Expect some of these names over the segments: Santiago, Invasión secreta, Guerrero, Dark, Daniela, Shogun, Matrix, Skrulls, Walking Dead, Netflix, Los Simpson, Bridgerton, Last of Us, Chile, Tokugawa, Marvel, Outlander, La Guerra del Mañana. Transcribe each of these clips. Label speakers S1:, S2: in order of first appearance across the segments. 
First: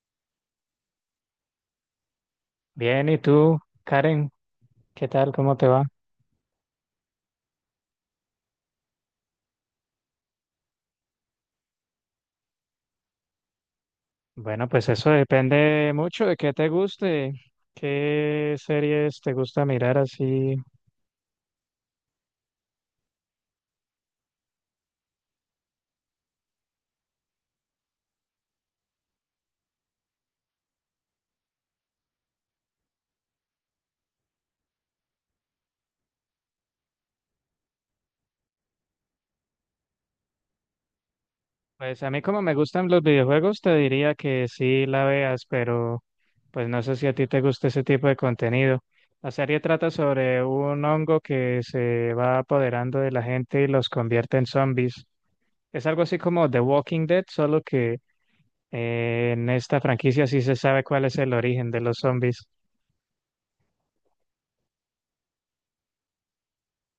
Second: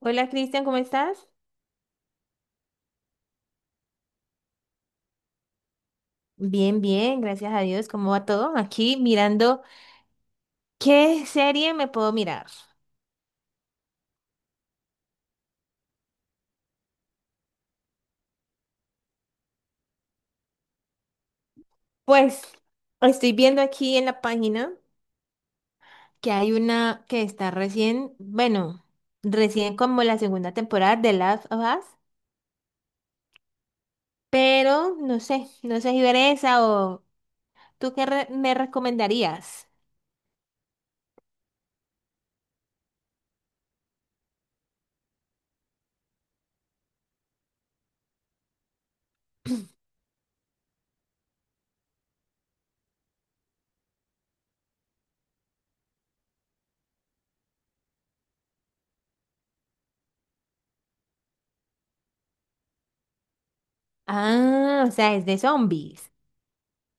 S1: Hola, Cristian, ¿cómo estás?
S2: Bien, ¿y tú, Karen? ¿Qué tal? ¿Cómo te va?
S1: Bien, bien, gracias a Dios. ¿Cómo va todo? Aquí mirando qué serie me puedo mirar.
S2: Bueno, pues eso depende mucho de qué te guste, qué series te gusta mirar así.
S1: Pues estoy viendo aquí en la página que hay una que está recién, bueno, recién como la segunda temporada de Last of Us, pero no sé, no sé si ver esa o tú qué me recomendarías.
S2: Pues a mí como me gustan los videojuegos, te diría que sí la veas, pero pues no sé si a ti te gusta ese tipo de contenido. La serie trata sobre un hongo que se va apoderando de la gente y los convierte en zombies. Es algo así como The Walking Dead, solo que en esta franquicia sí se sabe cuál es el origen de los zombies.
S1: Ah, o sea, es de zombies.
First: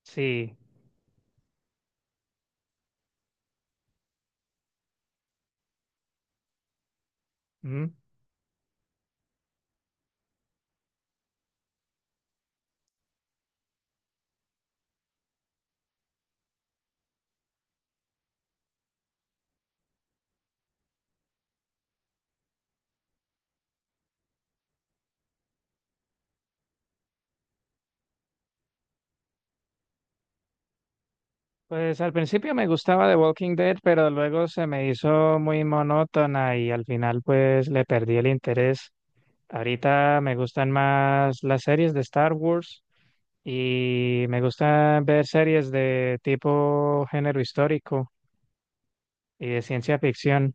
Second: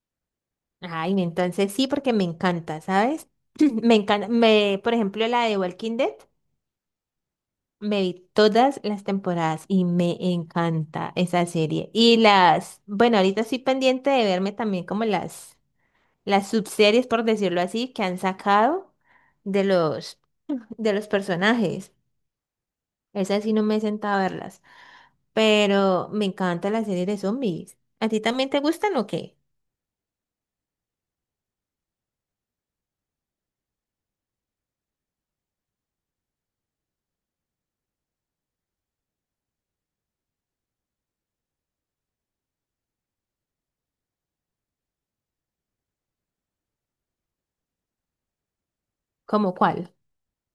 S2: Sí.
S1: Ay, entonces sí, porque me encanta, ¿sabes? Me encanta, por ejemplo, la de Walking Dead.
S2: Mm.
S1: Me vi todas las temporadas y me encanta esa serie. Y bueno, ahorita estoy pendiente de verme también como las subseries, por decirlo así, que han sacado de los, de los personajes. Esas sí no me he sentado a verlas. Pero me encanta la serie de zombies. ¿A ti también te gustan o qué?
S2: Pues al principio me gustaba The Walking Dead, pero luego se me hizo muy monótona y al final pues le perdí el interés. Ahorita me gustan más las series de Star Wars y me gustan ver series de tipo género histórico y
S1: ¿Cómo
S2: de
S1: cuál?
S2: ciencia ficción.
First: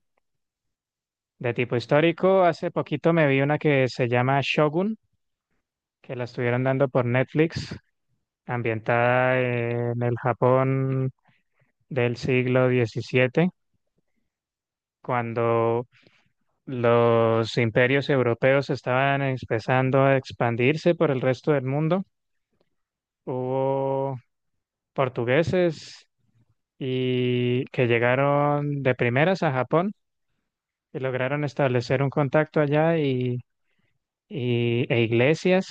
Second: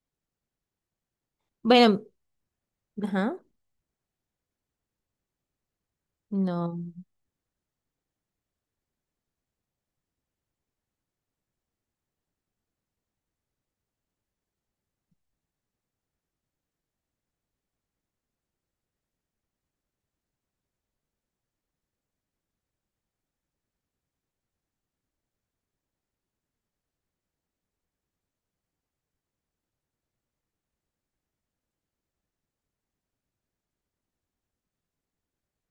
S2: De tipo
S1: Bueno,
S2: histórico, hace poquito me
S1: ajá,
S2: vi una que se llama Shogun, que la estuvieron
S1: no.
S2: dando por Netflix, ambientada en el Japón del siglo 17, cuando los imperios europeos estaban empezando a expandirse por el resto del mundo. Hubo portugueses y que llegaron de primeras a Japón y lograron establecer un contacto allá e iglesias.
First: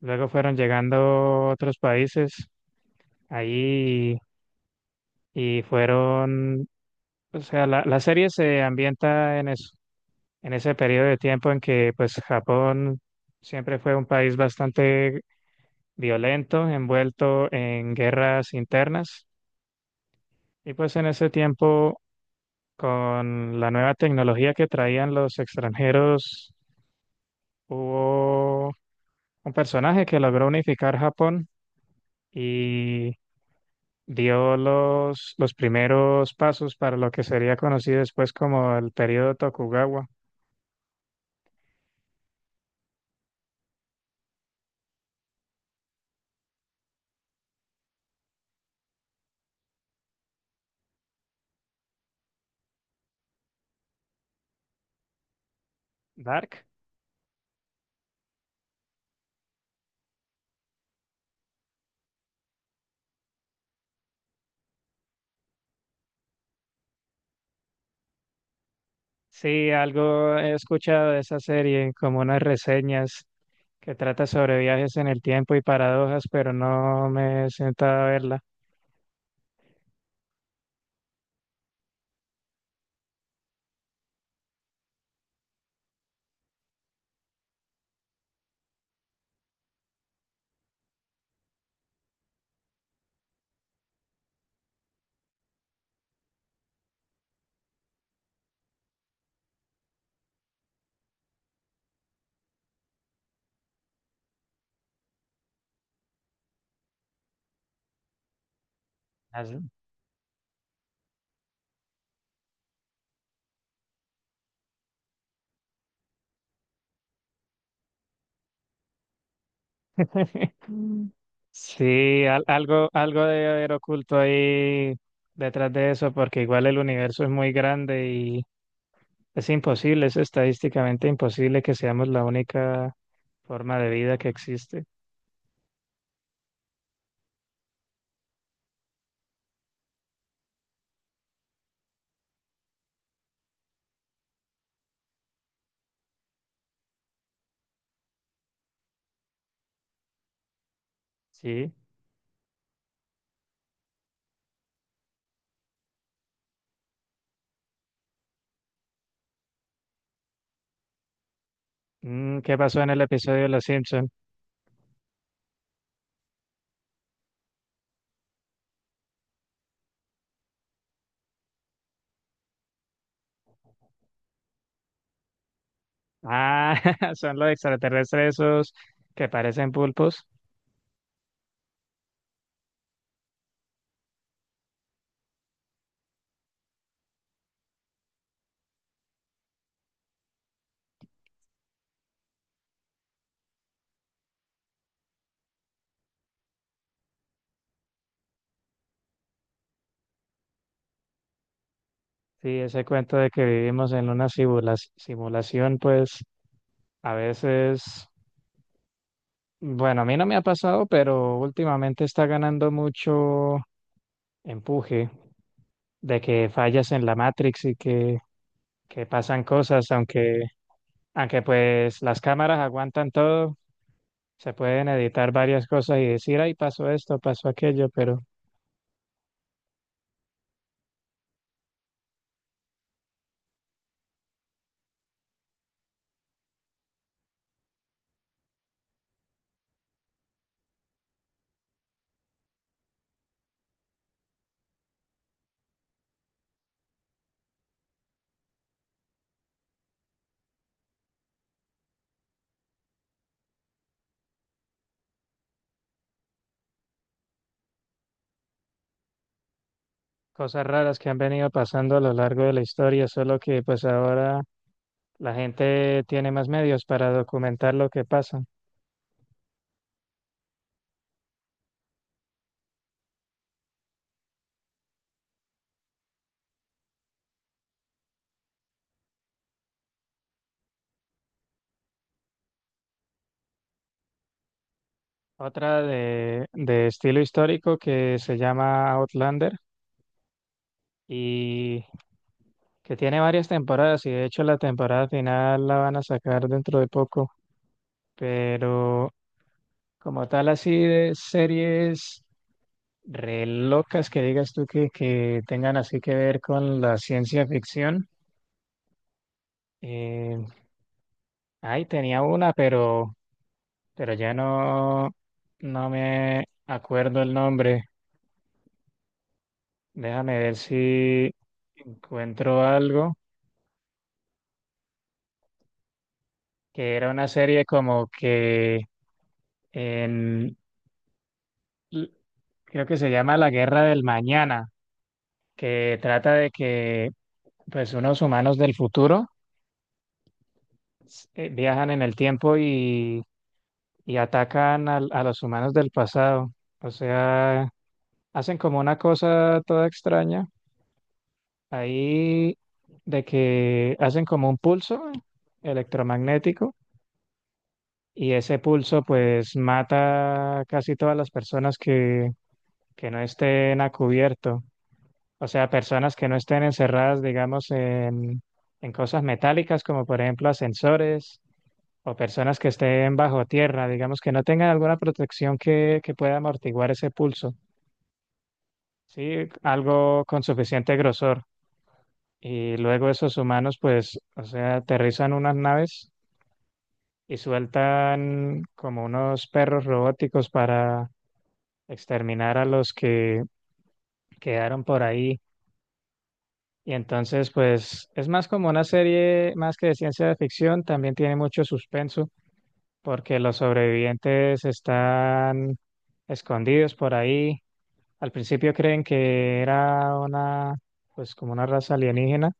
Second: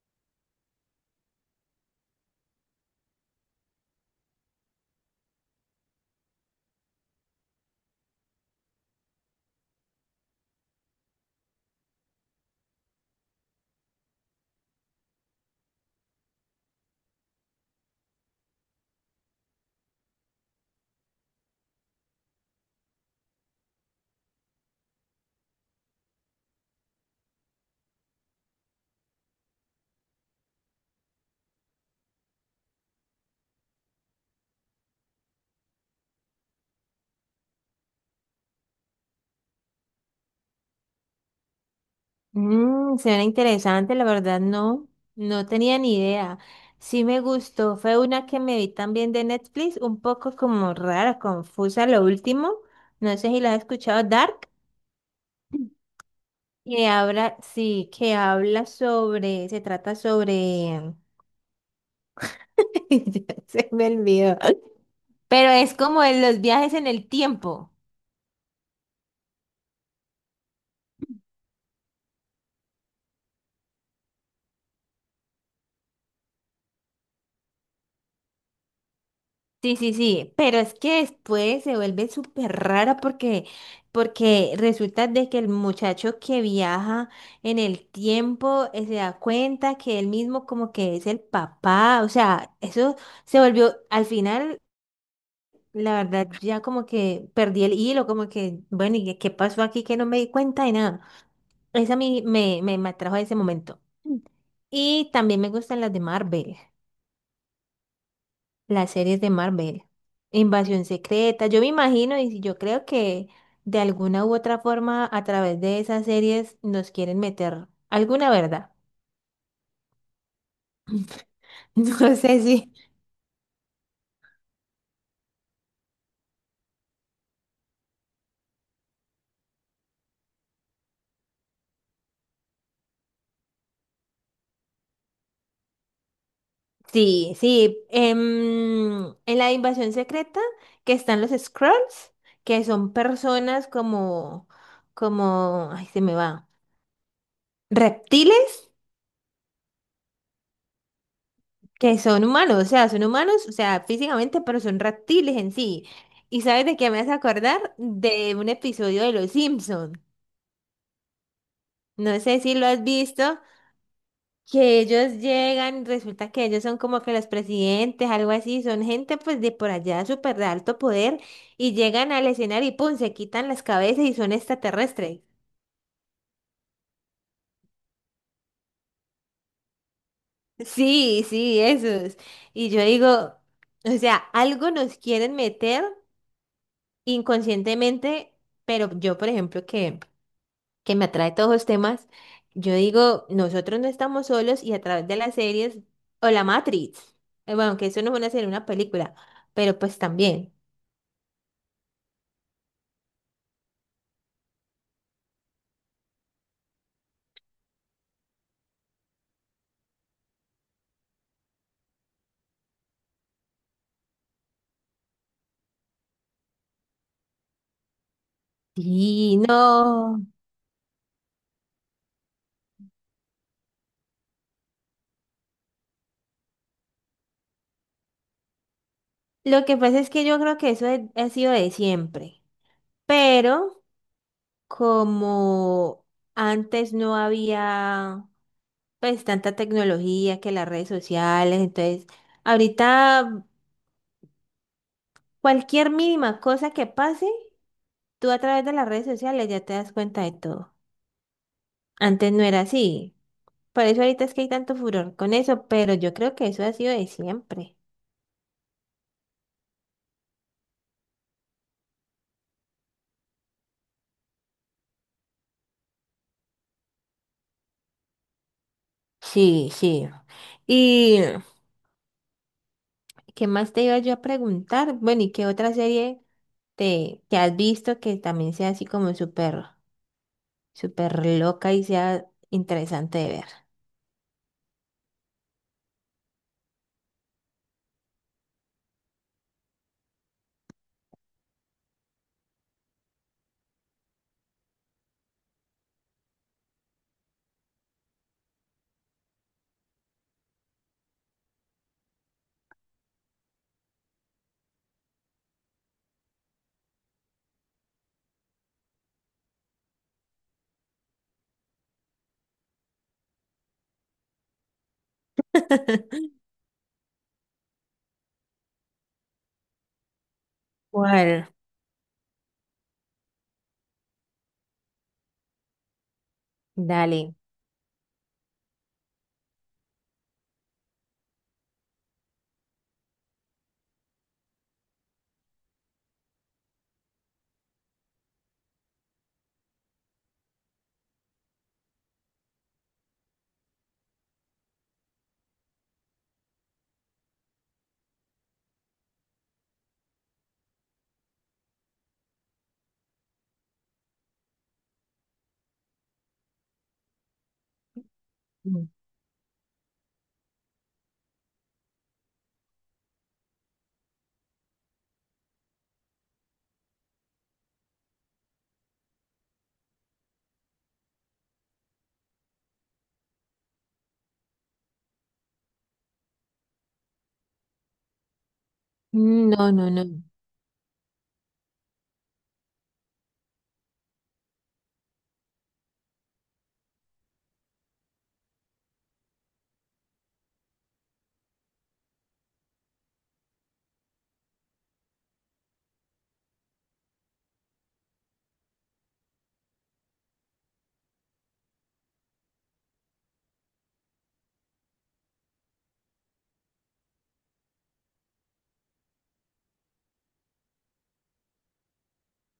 S2: Luego fueron llegando otros países ahí y fueron, o sea, la serie se ambienta en eso, en ese periodo de tiempo en que pues Japón siempre fue un país bastante violento, envuelto en guerras internas. Y pues en ese tiempo, con la nueva tecnología que traían los extranjeros, hubo un personaje que logró unificar Japón y dio los primeros pasos para lo que sería conocido después como el periodo Tokugawa.
S1: Mm, suena interesante, la verdad no, no tenía ni idea. Sí me gustó, fue una que me vi también de Netflix, un poco como rara, confusa, lo último. No sé si la has escuchado, Dark,
S2: Dark.
S1: que habla, sí, que habla sobre, se trata sobre, ya se me olvidó, pero es como en los viajes en el tiempo.
S2: Sí, algo he escuchado de esa serie, como unas reseñas, que trata sobre viajes en el tiempo y paradojas, pero no me he sentado a verla.
S1: Sí, sí, sí, pero es que después se vuelve súper rara porque resulta de que el muchacho que viaja en el tiempo se da cuenta que él mismo como que es el papá, o sea, eso se volvió, al final, la verdad, ya como que perdí el hilo, como que, bueno, ¿y qué pasó aquí que no me di cuenta de nada? Esa a mí me atrajo a ese momento. Y también me gustan las de Marvel. Las series de
S2: Mm.
S1: Marvel. Invasión secreta. Yo me imagino y si yo creo que de alguna u otra forma a través de esas series nos quieren meter alguna verdad. No
S2: Sí,
S1: sé si.
S2: algo debe haber oculto ahí detrás de eso, porque igual el universo es muy grande y es imposible, es estadísticamente imposible que seamos la única forma de vida que existe.
S1: Sí, sí. En la invasión secreta que están los Skrulls, que son personas como, ay, se me va. Reptiles
S2: Sí.
S1: que son humanos, o sea, son humanos, o sea, físicamente, pero son reptiles en sí. ¿Y sabes de qué me hace acordar? De un episodio de Los Simpson. No
S2: Mm,
S1: sé si
S2: ¿qué
S1: lo
S2: pasó
S1: has
S2: en el
S1: visto,
S2: episodio de Los Simpson?
S1: que ellos llegan, resulta que ellos son como que los presidentes, algo así, son gente pues de por allá súper de alto poder y llegan al escenario y pum, se quitan las cabezas y son extraterrestres.
S2: Ah, son los extraterrestres esos que parecen pulpos.
S1: Sí, sí, esos. Y yo digo, o sea, algo nos quieren meter inconscientemente, pero yo, por ejemplo, que me atrae todos los temas, yo digo, nosotros no estamos solos y a través de las series o la Matrix, bueno, que eso no es una serie, una película, pero pues también.
S2: Sí, ese cuento de que vivimos en una simulación, pues a veces, bueno, a mí no me ha pasado, pero últimamente está ganando mucho empuje de que fallas en la Matrix y que
S1: Sí,
S2: pasan cosas,
S1: no.
S2: aunque, aunque pues las cámaras aguantan todo, se pueden editar varias cosas y decir, ay, pasó esto, pasó aquello, pero
S1: Lo que pasa es que yo creo que eso ha sido de siempre, pero como antes no había pues tanta tecnología que las redes sociales, entonces ahorita cualquier mínima cosa que pase, tú a través de las redes sociales ya te das cuenta de todo. Antes no era así. Por eso ahorita es que hay tanto furor con eso, pero yo creo que eso ha sido de siempre.
S2: cosas raras que han venido pasando a lo largo de la historia, solo que pues ahora la gente tiene más medios para documentar lo que pasa.
S1: Sí, sí. ¿Y qué más te iba yo a preguntar? Bueno, ¿y qué otra serie que has visto que también sea así como súper, súper loca y sea interesante de ver?
S2: Otra de estilo histórico que se llama Outlander y que tiene varias temporadas, y de hecho la temporada final la van a sacar dentro de poco, pero como tal así de series re locas que digas tú que tengan así que ver con la ciencia ficción. eh, Ay, tenía una, pero ya no, no me acuerdo el nombre. Déjame ver si
S1: ¿Cuál?
S2: encuentro algo, que era una
S1: Dale.
S2: serie como que en, l- creo que se llama La Guerra del Mañana, que trata de que pues unos humanos del futuro viajan en el tiempo y atacan a los humanos del pasado. O sea, hacen como una cosa toda extraña. Ahí de que hacen como un pulso electromagnético, y ese
S1: Mm.
S2: pulso pues mata casi todas las personas que no estén a cubierto. O sea, personas que no estén encerradas, digamos, en cosas metálicas como por ejemplo ascensores, o personas que estén bajo tierra, digamos, que no tengan alguna protección que pueda amortiguar ese pulso. Sí,
S1: No, no, no.
S2: algo con suficiente grosor. Y luego esos humanos, pues, o sea, aterrizan unas naves y sueltan como unos perros robóticos para exterminar a los que quedaron por ahí. Y entonces, pues, es más como una serie más que de ciencia de ficción, también tiene mucho suspenso, porque los sobrevivientes están escondidos por ahí. Al principio creen que era una, pues, como una raza alienígena.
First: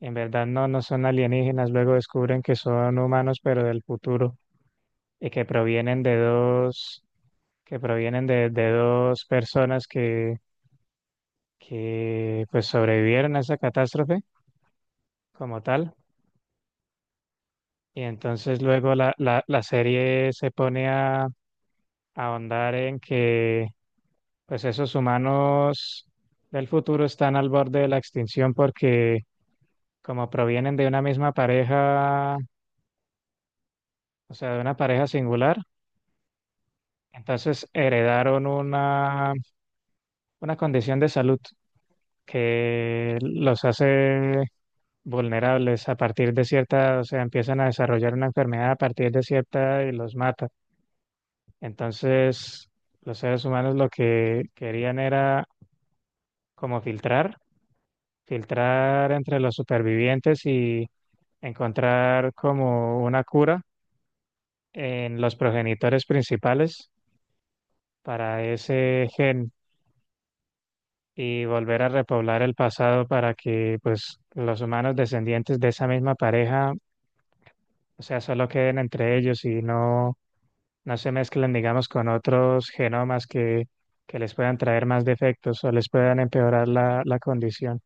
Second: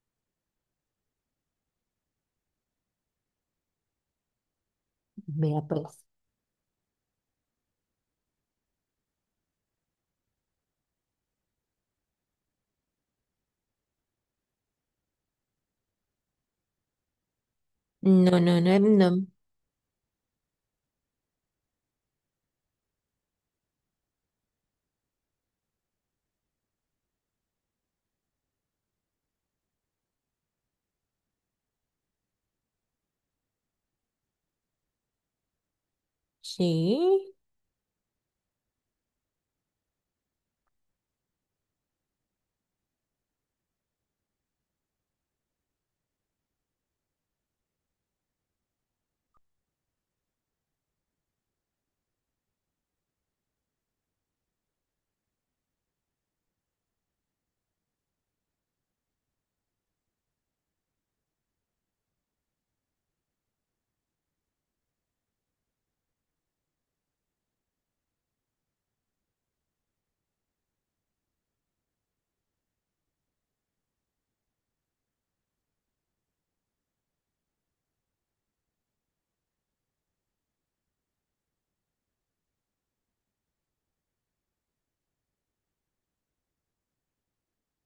S2: En verdad no, no son alienígenas, luego descubren que son humanos, pero del futuro, y que
S1: Vea
S2: provienen
S1: pues.
S2: de dos, que provienen de dos personas que pues sobrevivieron a esa catástrofe como tal. Y
S1: No, no,
S2: entonces
S1: no,
S2: luego la,
S1: no.
S2: la, la serie se pone a ahondar en que pues esos humanos del futuro están al borde de la extinción porque como provienen de una misma pareja, o sea, de una pareja singular.
S1: Sí.
S2: Entonces heredaron una condición de salud que los hace vulnerables a partir de cierta, o sea, empiezan a desarrollar una enfermedad a partir de cierta y los mata. Entonces, los seres humanos lo que querían era como filtrar, filtrar entre los supervivientes y encontrar como una cura en los progenitores principales para ese gen, y volver a repoblar el pasado para que pues los humanos descendientes de esa misma pareja, o sea, solo queden entre ellos y no, no se mezclen, digamos, con otros genomas que les puedan traer más defectos o les puedan empeorar la condición.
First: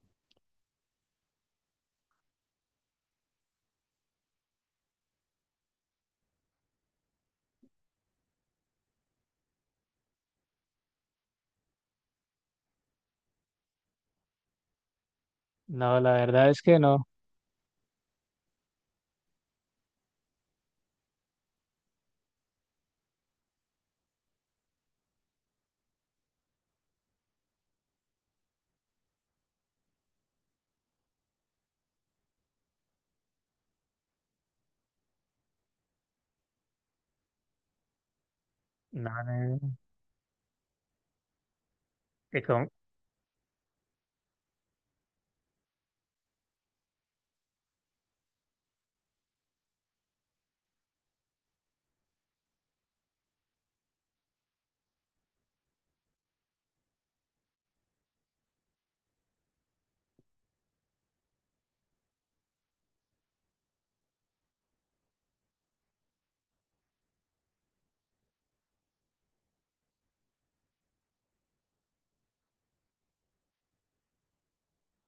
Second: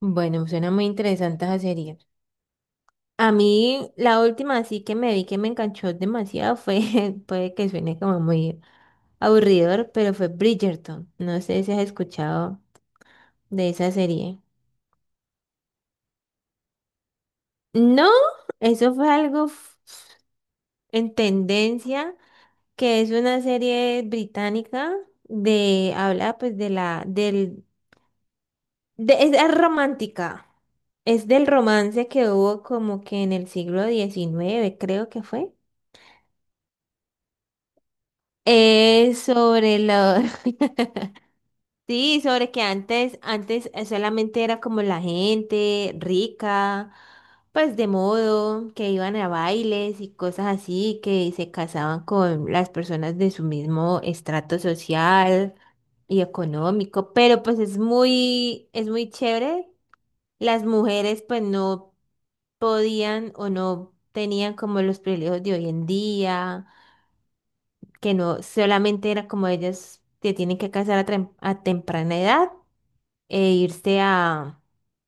S1: Bueno, suena muy interesante esa serie. A mí la última así que me vi que me enganchó demasiado fue, puede que suene como muy aburridor, pero fue Bridgerton. No sé si has escuchado de esa serie.
S2: No, la verdad es que no.
S1: No, eso fue algo en tendencia, que es una serie británica habla pues de la, del, de, es romántica. Es del romance que hubo como que en el siglo XIX creo que fue.
S2: No,
S1: Es
S2: no.
S1: sobre lo- Sí, sobre que antes, antes solamente era como la gente rica, pues de modo, que iban a bailes y cosas así, que se casaban con las personas de su mismo estrato social y económico, pero pues es muy chévere. Las mujeres pues no podían o no tenían como los privilegios de hoy en día, que no solamente era como ellas se tienen que casar a, a temprana edad e irse a,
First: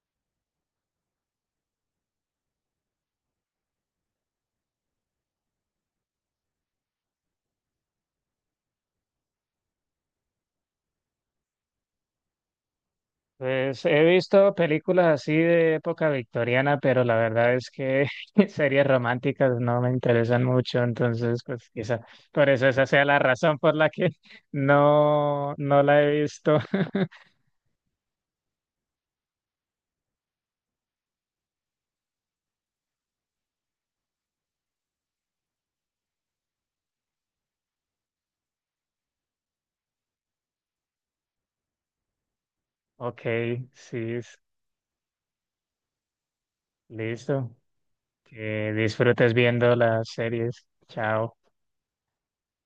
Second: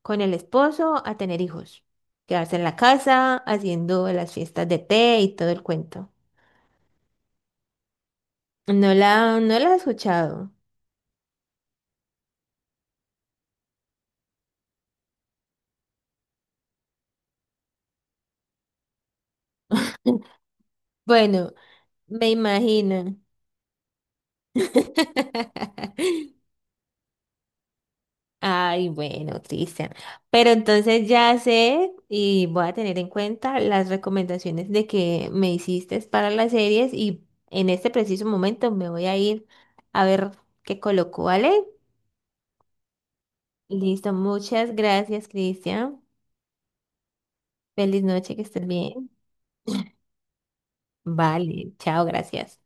S1: con el esposo a tener hijos, quedarse en la casa haciendo las fiestas de té y todo el cuento. No la he escuchado.
S2: Pues he visto películas así de época victoriana, pero la verdad es que series románticas no me interesan mucho, entonces
S1: Bueno,
S2: pues quizá
S1: me
S2: por eso esa sea la
S1: imagino.
S2: razón por la que no, no la he visto.
S1: Ay, bueno, Cristian. Pero entonces ya sé y voy a tener en cuenta las recomendaciones de que me hiciste para las series y en este preciso momento me voy a ir a ver qué coloco, ¿vale?
S2: Ok, sí,
S1: Listo, muchas gracias, Cristian.
S2: listo.
S1: Feliz noche, que estés
S2: Que
S1: bien.
S2: disfrutes viendo las series. Chao.
S1: Vale, chao, gracias.